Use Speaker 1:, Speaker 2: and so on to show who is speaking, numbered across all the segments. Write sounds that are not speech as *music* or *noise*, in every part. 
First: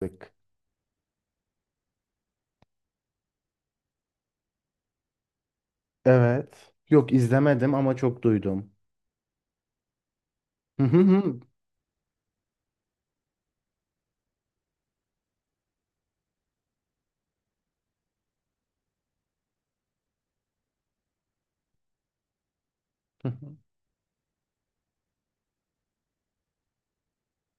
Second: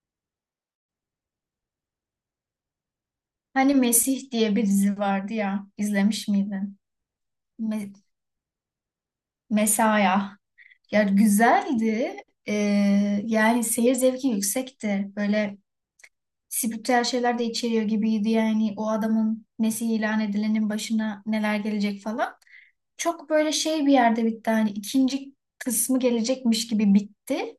Speaker 1: Bak.
Speaker 2: Hani Mesih diye bir dizi vardı ya, izlemiş
Speaker 1: Evet.
Speaker 2: miydin?
Speaker 1: Yok izlemedim
Speaker 2: Me-
Speaker 1: ama çok duydum.
Speaker 2: Mesaya.
Speaker 1: Hı hı
Speaker 2: Ya
Speaker 1: hı.
Speaker 2: güzeldi. Ee, yani seyir zevki yüksekti. Böyle spiritüel şeyler de içeriyor gibiydi. Yani o adamın Mesih ilan edilenin başına neler gelecek falan.
Speaker 1: Hı
Speaker 2: Çok böyle
Speaker 1: hı.
Speaker 2: şey bir yerde bitti. Hani ikinci kısmı gelecekmiş gibi bitti.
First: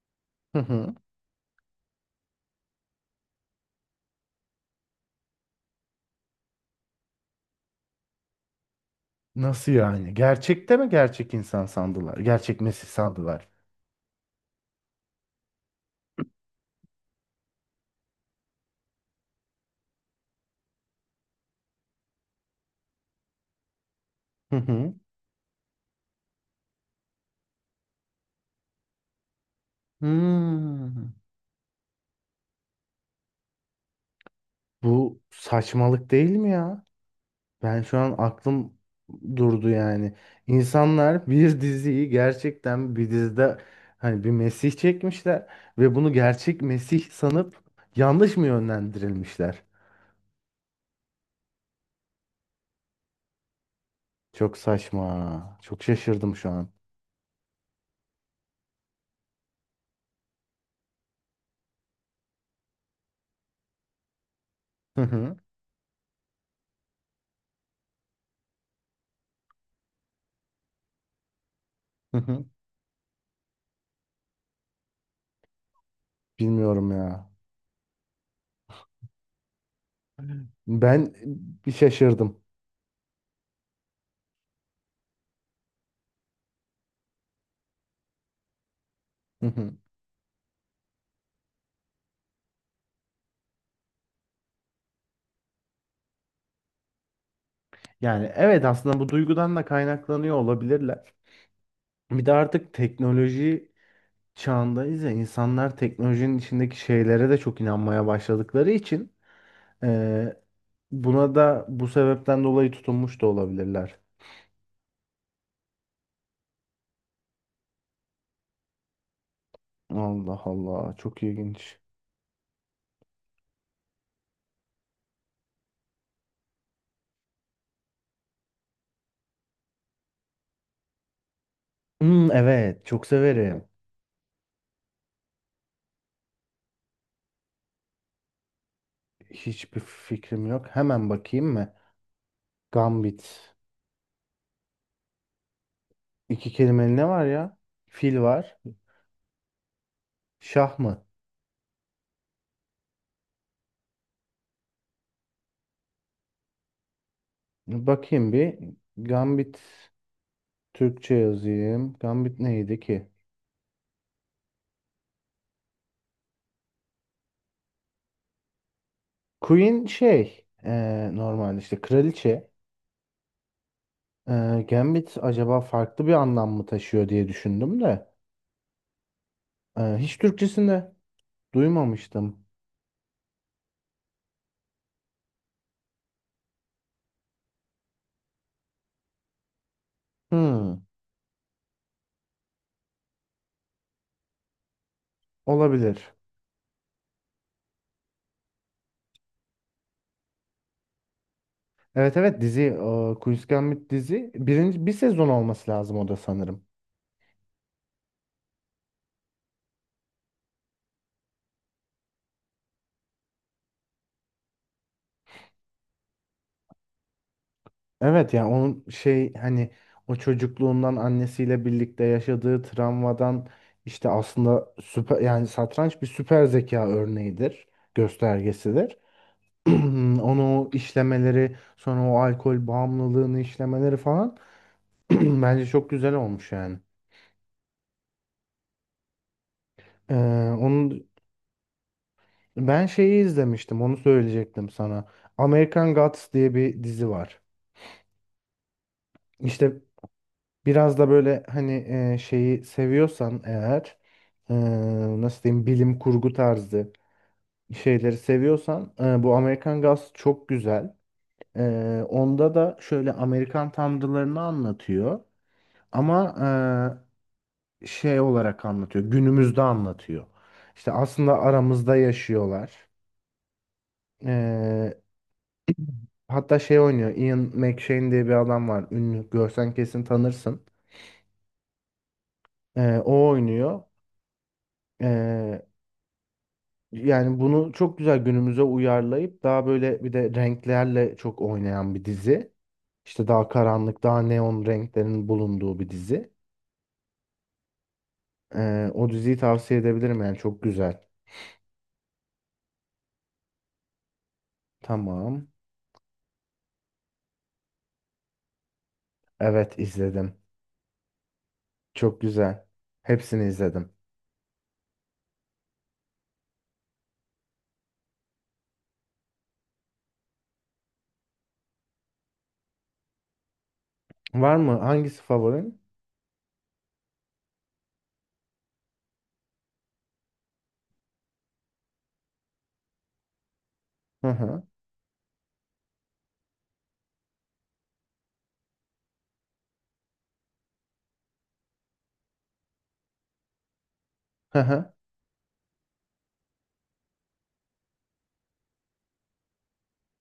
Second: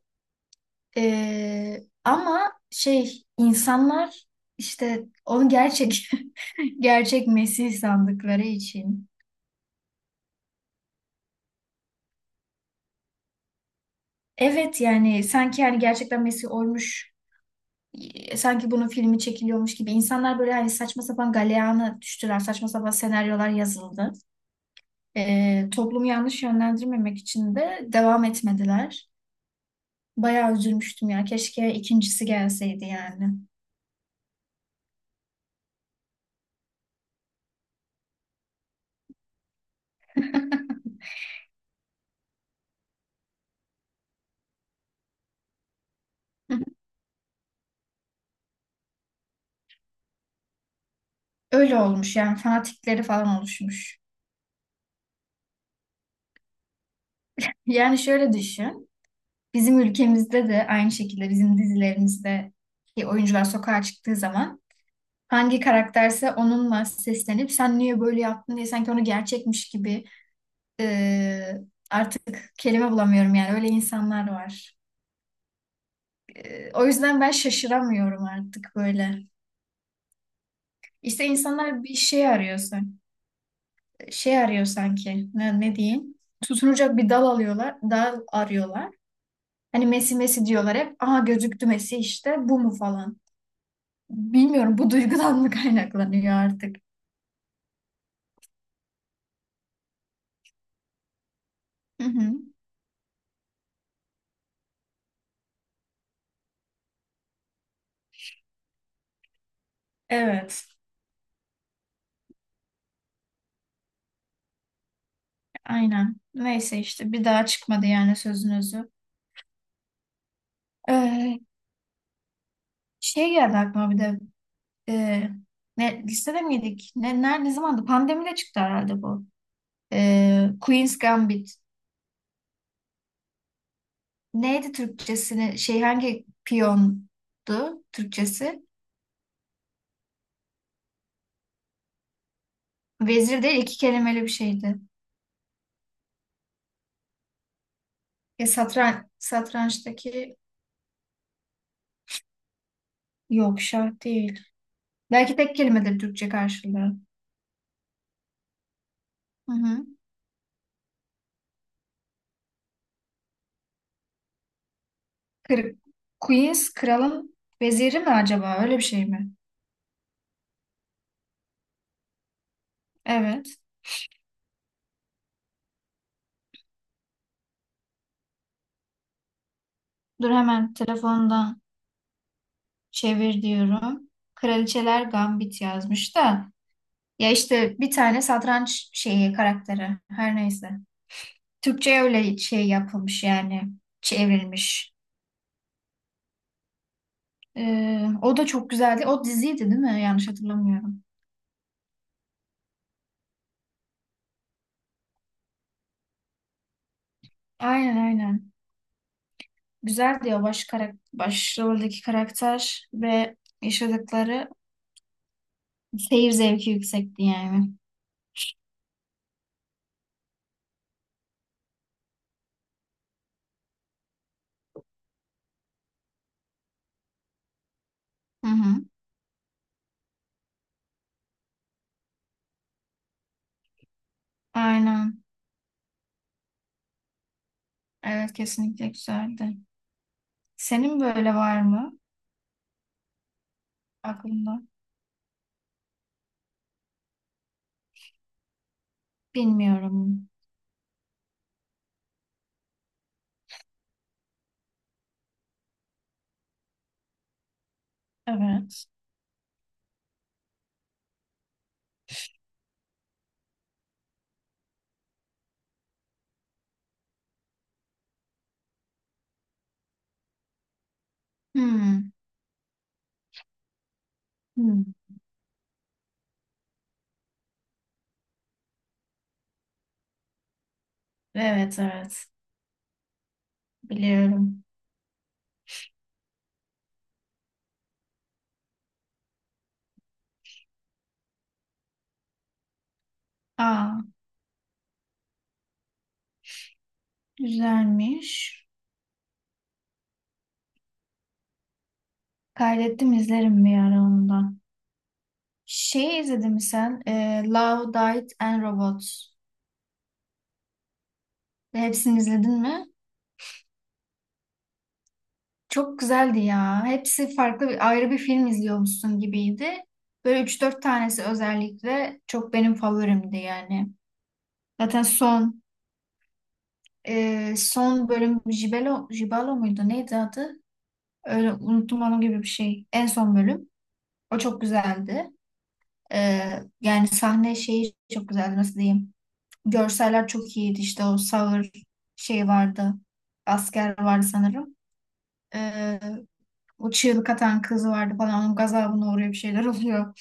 Speaker 1: Hı.
Speaker 2: Ama şey insanlar işte onu gerçek *laughs* gerçek Mesih sandıkları için.
Speaker 1: Nasıl yani? Gerçekte mi gerçek insan sandılar? Gerçek Mesih sandılar.
Speaker 2: Evet yani sanki yani gerçekten Messi oymuş sanki bunun filmi çekiliyormuş gibi insanlar böyle hani saçma sapan galeyana düştüler saçma sapan senaryolar yazıldı.
Speaker 1: Hı hı.
Speaker 2: Toplumu yanlış yönlendirmemek için de devam etmediler. Bayağı
Speaker 1: Hmm.
Speaker 2: üzülmüştüm ya keşke ikincisi gelseydi yani.
Speaker 1: Bu saçmalık değil mi ya? Ben şu an aklım durdu yani. İnsanlar bir diziyi gerçekten bir dizide hani bir Mesih çekmişler ve bunu gerçek
Speaker 2: *laughs*
Speaker 1: Mesih sanıp yanlış mı yönlendirilmişler?
Speaker 2: Öyle olmuş yani fanatikleri falan oluşmuş.
Speaker 1: Çok saçma. Çok şaşırdım şu an.
Speaker 2: Yani şöyle düşün. Bizim ülkemizde de aynı şekilde bizim dizilerimizde ki oyuncular sokağa çıktığı zaman
Speaker 1: *laughs*
Speaker 2: hangi karakterse onunla seslenip sen niye böyle yaptın diye sanki onu gerçekmiş gibi e,
Speaker 1: Hı
Speaker 2: artık
Speaker 1: hı.
Speaker 2: kelime bulamıyorum yani öyle insanlar var. O
Speaker 1: Bilmiyorum
Speaker 2: yüzden
Speaker 1: ya.
Speaker 2: ben şaşıramıyorum artık böyle.
Speaker 1: Ben
Speaker 2: İşte
Speaker 1: bir
Speaker 2: insanlar bir şey
Speaker 1: şaşırdım.
Speaker 2: arıyorsa, şey arıyor sanki ne, ne diyeyim? Tutunacak bir dal alıyorlar, dal arıyorlar.
Speaker 1: Hı hı.
Speaker 2: Hani Messi Messi diyorlar hep. Aha gözüktü Messi işte bu mu falan. Bilmiyorum bu duygudan mı *laughs* kaynaklanıyor artık.
Speaker 1: Yani evet aslında bu duygudan da kaynaklanıyor olabilirler.
Speaker 2: Hı
Speaker 1: Bir de
Speaker 2: hı.
Speaker 1: artık teknoloji çağındayız ya, insanlar teknolojinin içindeki şeylere de çok inanmaya başladıkları için e,
Speaker 2: Evet.
Speaker 1: buna da bu sebepten dolayı tutunmuş da olabilirler.
Speaker 2: Aynen. Neyse işte bir daha çıkmadı yani sözün özü.
Speaker 1: Allah Allah, çok
Speaker 2: Ee,
Speaker 1: ilginç.
Speaker 2: şey geldi aklıma bir de ee, ne, listede miydik? Ne, nerede, ne zamandı? Pandemide çıktı herhalde bu. Queen's Gambit.
Speaker 1: Hmm, evet çok severim.
Speaker 2: Neydi Türkçesini? Şey hangi piyondu Türkçesi?
Speaker 1: Hiçbir fikrim yok. Hemen bakayım mı?
Speaker 2: Vezir
Speaker 1: Gambit.
Speaker 2: değil iki kelimeli bir şeydi.
Speaker 1: İki kelimeli ne var ya? Fil var.
Speaker 2: Satrançtaki
Speaker 1: Şah mı?
Speaker 2: yok şah değil. Belki tek kelimedir Türkçe karşılığı.
Speaker 1: Bakayım bir.
Speaker 2: Hı
Speaker 1: Gambit.
Speaker 2: hı.
Speaker 1: Türkçe yazayım. Gambit neydi ki?
Speaker 2: Kır- Queen's kralın veziri mi acaba? Öyle bir şey mi?
Speaker 1: Queen şey normalde işte kraliçe.
Speaker 2: Evet.
Speaker 1: Gambit acaba farklı bir anlam mı taşıyor diye düşündüm de. Hiç
Speaker 2: Dur hemen
Speaker 1: Türkçesinde
Speaker 2: telefondan
Speaker 1: duymamıştım.
Speaker 2: çevir diyorum. Kraliçeler Gambit yazmış da. Ya işte bir tane satranç şeyi karakteri. Her neyse.
Speaker 1: Hmm,
Speaker 2: Türkçe'ye öyle şey yapılmış yani. Çevrilmiş.
Speaker 1: olabilir.
Speaker 2: O da çok güzeldi. O diziydi değil mi? Yanlış hatırlamıyorum.
Speaker 1: Evet evet, dizi, Queen's Gambit dizi, birinci bir sezon olması lazım o da sanırım.
Speaker 2: Aynen aynen. Güzeldi o başroldeki karakter ve yaşadıkları seyir zevki yüksekti yani.
Speaker 1: Evet yani onun şey hani o çocukluğundan annesiyle birlikte yaşadığı travmadan işte, aslında süper yani, satranç bir süper zeka örneğidir,
Speaker 2: Hı hı.
Speaker 1: göstergesidir. *clears throat* Onu o işlemeleri, sonra o alkol bağımlılığını işlemeleri falan, *clears throat*
Speaker 2: Aynen.
Speaker 1: bence çok güzel olmuş yani.
Speaker 2: Evet kesinlikle güzeldi.
Speaker 1: Ee,
Speaker 2: Senin
Speaker 1: onun
Speaker 2: böyle var mı
Speaker 1: ben şeyi izlemiştim, onu
Speaker 2: aklımda?
Speaker 1: söyleyecektim sana. American Gods diye bir dizi var. İşte,
Speaker 2: Bilmiyorum.
Speaker 1: biraz da böyle hani şeyi seviyorsan eğer e, nasıl diyeyim, bilim kurgu tarzı şeyleri
Speaker 2: Evet.
Speaker 1: seviyorsan bu Amerikan Gods çok güzel. E, onda da şöyle Amerikan tanrılarını anlatıyor ama şey olarak anlatıyor, günümüzde anlatıyor. İşte aslında aramızda
Speaker 2: Hmm.
Speaker 1: yaşıyorlar.
Speaker 2: Hmm.
Speaker 1: E, hatta şey oynuyor, Ian McShane diye bir adam var, ünlü, görsen kesin tanırsın.
Speaker 2: Evet evet.
Speaker 1: E, o oynuyor.
Speaker 2: Biliyorum.
Speaker 1: E, Yani bunu çok güzel günümüze uyarlayıp, daha böyle bir de renklerle çok oynayan bir dizi. İşte daha
Speaker 2: Aa,
Speaker 1: karanlık, daha neon renklerin bulunduğu bir dizi.
Speaker 2: güzelmiş.
Speaker 1: O diziyi tavsiye edebilirim, yani çok güzel.
Speaker 2: Kaydettim izlerim bir ara onu da.
Speaker 1: Tamam.
Speaker 2: Şey izledin mi sen? Love, Death and Robots.
Speaker 1: Evet, izledim.
Speaker 2: Hepsini
Speaker 1: Çok
Speaker 2: izledin
Speaker 1: güzel.
Speaker 2: mi?
Speaker 1: Hepsini izledim.
Speaker 2: Çok güzeldi ya. Hepsi farklı bir, ayrı bir film izliyormuşsun gibiydi. Böyle üç dört tanesi özellikle çok benim favorimdi yani.
Speaker 1: Var mı?
Speaker 2: Zaten
Speaker 1: Hangisi favorin?
Speaker 2: son bölüm Jibelo, Jibalo muydu? Neydi adı? Öyle unuttum onu gibi bir şey. En son bölüm.
Speaker 1: Hı
Speaker 2: O çok
Speaker 1: hı.
Speaker 2: güzeldi. Yani sahne şeyi çok güzeldi nasıl diyeyim. Görseller çok iyiydi işte o sağır şey vardı. Asker vardı
Speaker 1: Hı
Speaker 2: sanırım.
Speaker 1: hı.
Speaker 2: Ee, o çığlık atan kız vardı falan. Onun gazabına uğruyor bir şeyler *laughs* oluyor.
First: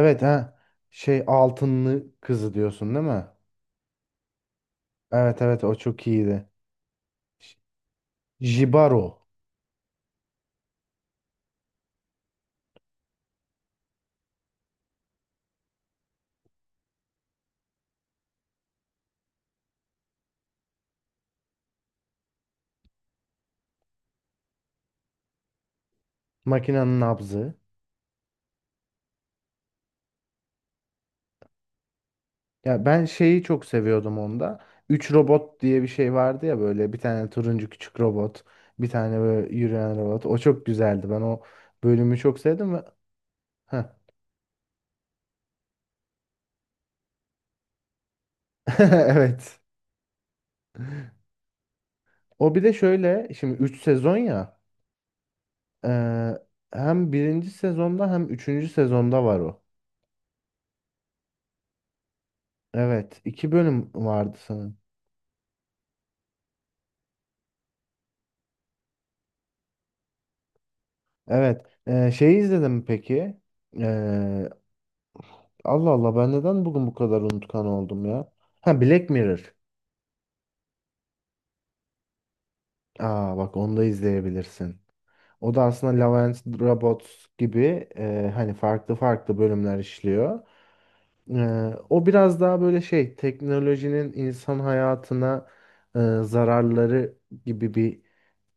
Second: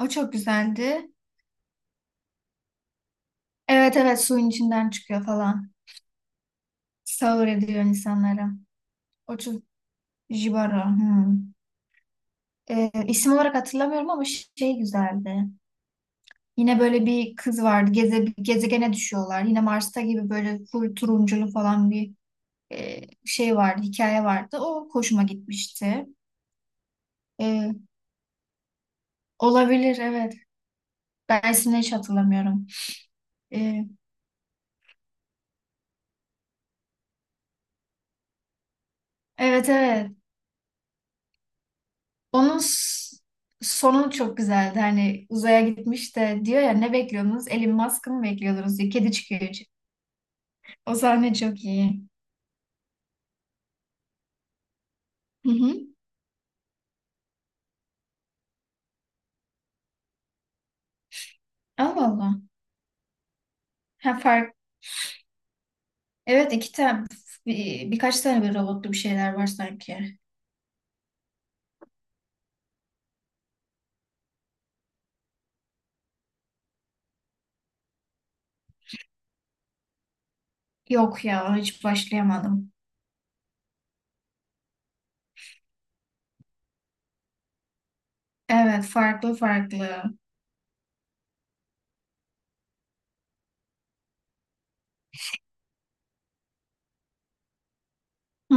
Speaker 2: O çok
Speaker 1: ha.
Speaker 2: güzeldi.
Speaker 1: Şey Altınlı Kızı diyorsun değil mi?
Speaker 2: Evet evet suyun içinden çıkıyor
Speaker 1: Evet evet,
Speaker 2: falan.
Speaker 1: o çok iyiydi.
Speaker 2: Sağır
Speaker 1: J-
Speaker 2: ediyor insanları.
Speaker 1: Jibaro.
Speaker 2: O çok Jibaro. Hmm. İsim olarak hatırlamıyorum ama şey güzeldi. Yine böyle bir kız vardı. Gezegene düşüyorlar. Yine Mars'ta gibi böyle full turunculu falan bir şey vardı. Hikaye vardı. O hoşuma gitmişti.
Speaker 1: Makinenin nabzı.
Speaker 2: E, olabilir evet. Ben ismini hiç hatırlamıyorum.
Speaker 1: Ya ben şeyi çok
Speaker 2: E,
Speaker 1: seviyordum onda. 3 robot diye bir şey vardı ya, böyle bir tane turuncu küçük robot, bir tane böyle
Speaker 2: evet
Speaker 1: yürüyen
Speaker 2: evet.
Speaker 1: robot. O çok güzeldi. Ben o bölümü çok
Speaker 2: Onun
Speaker 1: sevdim ve
Speaker 2: s-
Speaker 1: heh.
Speaker 2: sonu çok güzeldi. Hani uzaya gitmiş de diyor ya ne bekliyordunuz? Elon Musk'ı mı bekliyordunuz diyor. Kedi çıkıyor.
Speaker 1: *laughs* Evet.
Speaker 2: İçi. O sahne çok iyi.
Speaker 1: O bir de şöyle, şimdi 3 sezon ya.
Speaker 2: Hı hı.
Speaker 1: eee, hem birinci sezonda hem üçüncü sezonda var o.
Speaker 2: Allah Allah.
Speaker 1: Evet. 2 bölüm
Speaker 2: Ha,
Speaker 1: vardı
Speaker 2: fark.
Speaker 1: sanırım.
Speaker 2: Evet iki tane birkaç tane bir robotlu bir şeyler var sanki.
Speaker 1: Evet. Şeyi izledim mi peki. Eee, Allah Allah, ben neden bugün bu kadar unutkan oldum ya? Ha, Black Mirror.
Speaker 2: Yok ya hiç başlayamadım.
Speaker 1: Aa, bak onu da izleyebilirsin. O da aslında Love and Robots gibi hani
Speaker 2: Evet
Speaker 1: farklı
Speaker 2: farklı
Speaker 1: farklı bölümler
Speaker 2: farklı.
Speaker 1: işliyor. E, o biraz daha böyle şey, teknolojinin insan hayatına zararları gibi bir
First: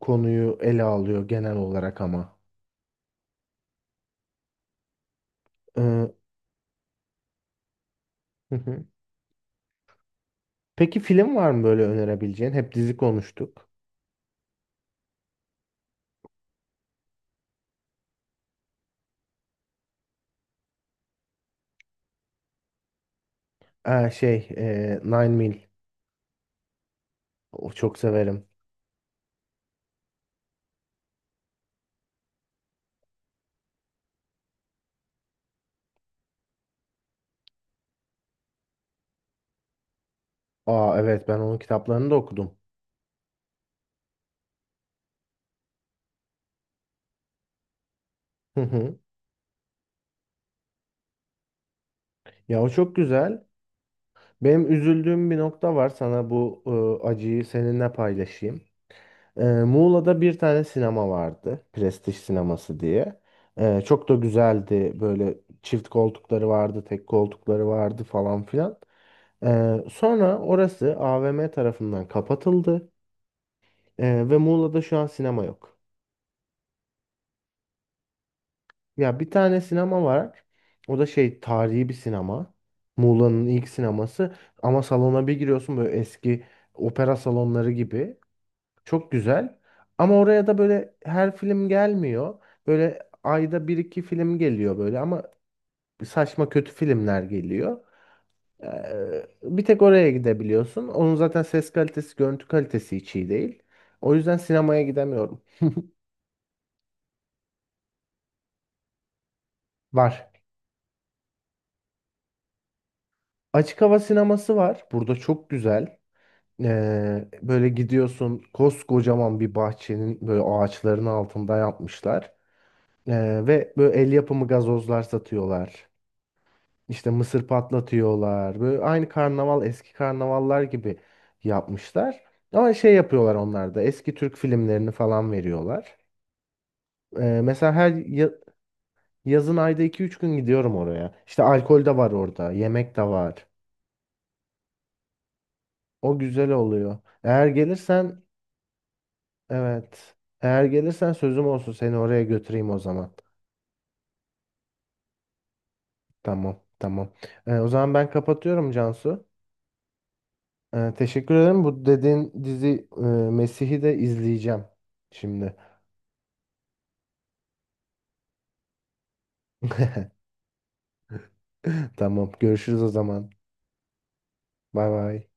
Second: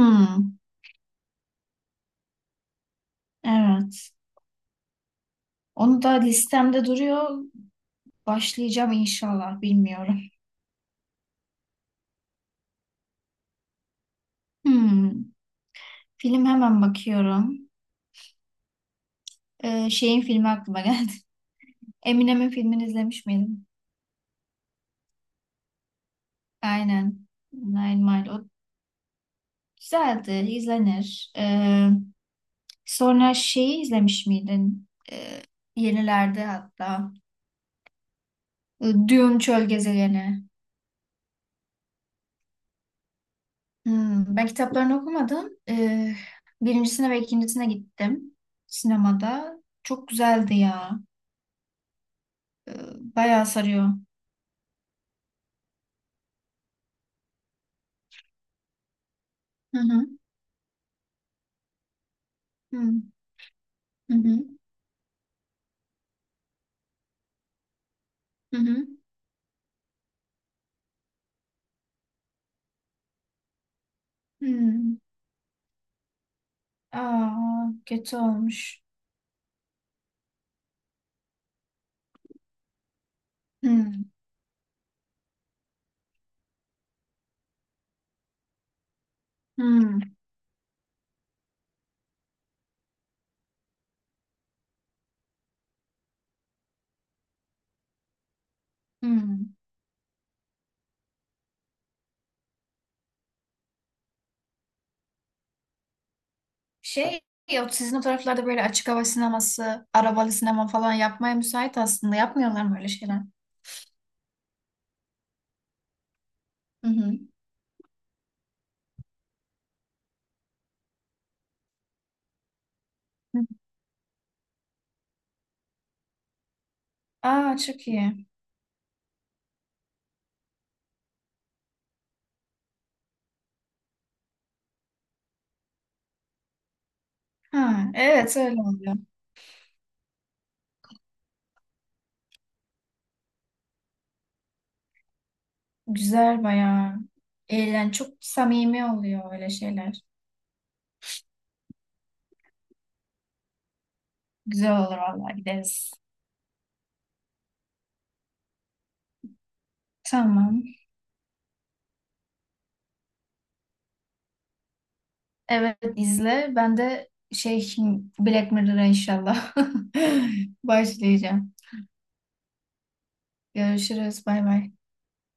Speaker 1: konuyu ele alıyor genel olarak ama.
Speaker 2: evet.
Speaker 1: E,
Speaker 2: Onu da
Speaker 1: hı
Speaker 2: listemde duruyor.
Speaker 1: hı.
Speaker 2: Başlayacağım inşallah bilmiyorum.
Speaker 1: Peki film var mı böyle önerebileceğin? Hep dizi konuştuk.
Speaker 2: Hmm, film hemen bakıyorum. Şeyin filmi aklıma geldi. *laughs* Eminem'in filmini izlemiş miydim?
Speaker 1: Şey Nine Mil.
Speaker 2: Aynen.
Speaker 1: O çok
Speaker 2: Nine Mile. O
Speaker 1: severim.
Speaker 2: güzeldi. İzlenir. Sonra şeyi izlemiş miydin? Yenilerde hatta. Dune Çöl Gezegeni.
Speaker 1: Aa evet, ben onun kitaplarını da okudum.
Speaker 2: Hmm, ben kitaplarını okumadım. Birincisine ve ikincisine gittim
Speaker 1: Hı hı.
Speaker 2: sinemada. Çok güzeldi ya.
Speaker 1: Ya o
Speaker 2: Ee,
Speaker 1: çok güzel.
Speaker 2: bayağı sarıyor.
Speaker 1: Benim üzüldüğüm bir nokta var. Sana bu acıyı seninle paylaşayım.
Speaker 2: Hı hı.
Speaker 1: Muğla'da bir tane sinema vardı. Prestij
Speaker 2: Hı
Speaker 1: sineması
Speaker 2: hı.
Speaker 1: diye. Çok
Speaker 2: Hı
Speaker 1: da
Speaker 2: hı.
Speaker 1: güzeldi. Böyle çift koltukları vardı, tek koltukları vardı falan filan.
Speaker 2: hı.
Speaker 1: Sonra orası AVM tarafından kapatıldı. Ve Muğla'da
Speaker 2: Hmm.
Speaker 1: şu an sinema yok.
Speaker 2: Aa, kötü olmuş.
Speaker 1: Ya bir tane sinema var. O da şey, tarihi bir sinema. Muğla'nın ilk
Speaker 2: Hmm.
Speaker 1: sineması. Ama salona bir giriyorsun böyle, eski opera salonları gibi. Çok güzel.
Speaker 2: Hmm.
Speaker 1: Ama oraya da böyle her film gelmiyor. Böyle ayda bir iki film geliyor böyle ama saçma kötü filmler geliyor.
Speaker 2: Hmm.
Speaker 1: Bir tek oraya gidebiliyorsun. Onun zaten ses kalitesi, görüntü kalitesi hiç iyi değil. O yüzden sinemaya gidemiyorum.
Speaker 2: Şey yok sizin o taraflarda böyle açık hava sineması,
Speaker 1: Var.
Speaker 2: arabalı sinema falan yapmaya müsait aslında. Yapmıyorlar mı öyle şeyler?
Speaker 1: Açık hava sineması var. Burada çok güzel.
Speaker 2: Hı hı.
Speaker 1: Böyle gidiyorsun, koskocaman bir bahçenin böyle ağaçların altında yapmışlar.
Speaker 2: Hı.
Speaker 1: Ve böyle el yapımı gazozlar satıyorlar. İşte mısır
Speaker 2: Aa çok iyi.
Speaker 1: patlatıyorlar. Böyle aynı karnaval, eski karnavallar gibi yapmışlar. Ama şey yapıyorlar onlar da. Eski Türk filmlerini falan veriyorlar. Mesela her
Speaker 2: Ha, evet öyle oluyor.
Speaker 1: yazın ayda iki üç gün gidiyorum oraya. İşte alkol de var orada, yemek de var. O
Speaker 2: Güzel
Speaker 1: güzel
Speaker 2: bayağı.
Speaker 1: oluyor. Eğer
Speaker 2: Eğlen çok
Speaker 1: gelirsen,
Speaker 2: samimi oluyor öyle şeyler.
Speaker 1: evet. Eğer gelirsen sözüm olsun, seni oraya götüreyim o zaman.
Speaker 2: Güzel olur vallahi gideriz.
Speaker 1: Tamam, tamam. O zaman ben kapatıyorum Cansu.
Speaker 2: Tamam.
Speaker 1: Teşekkür ederim. Bu dediğin dizi Mesih'i de izleyeceğim şimdi.
Speaker 2: Evet izle. Ben de şey Black Mirror'a inşallah
Speaker 1: *laughs*
Speaker 2: *laughs* başlayacağım.
Speaker 1: Tamam. Görüşürüz o zaman.
Speaker 2: Görüşürüz. Bay bay.
Speaker 1: Bay bay.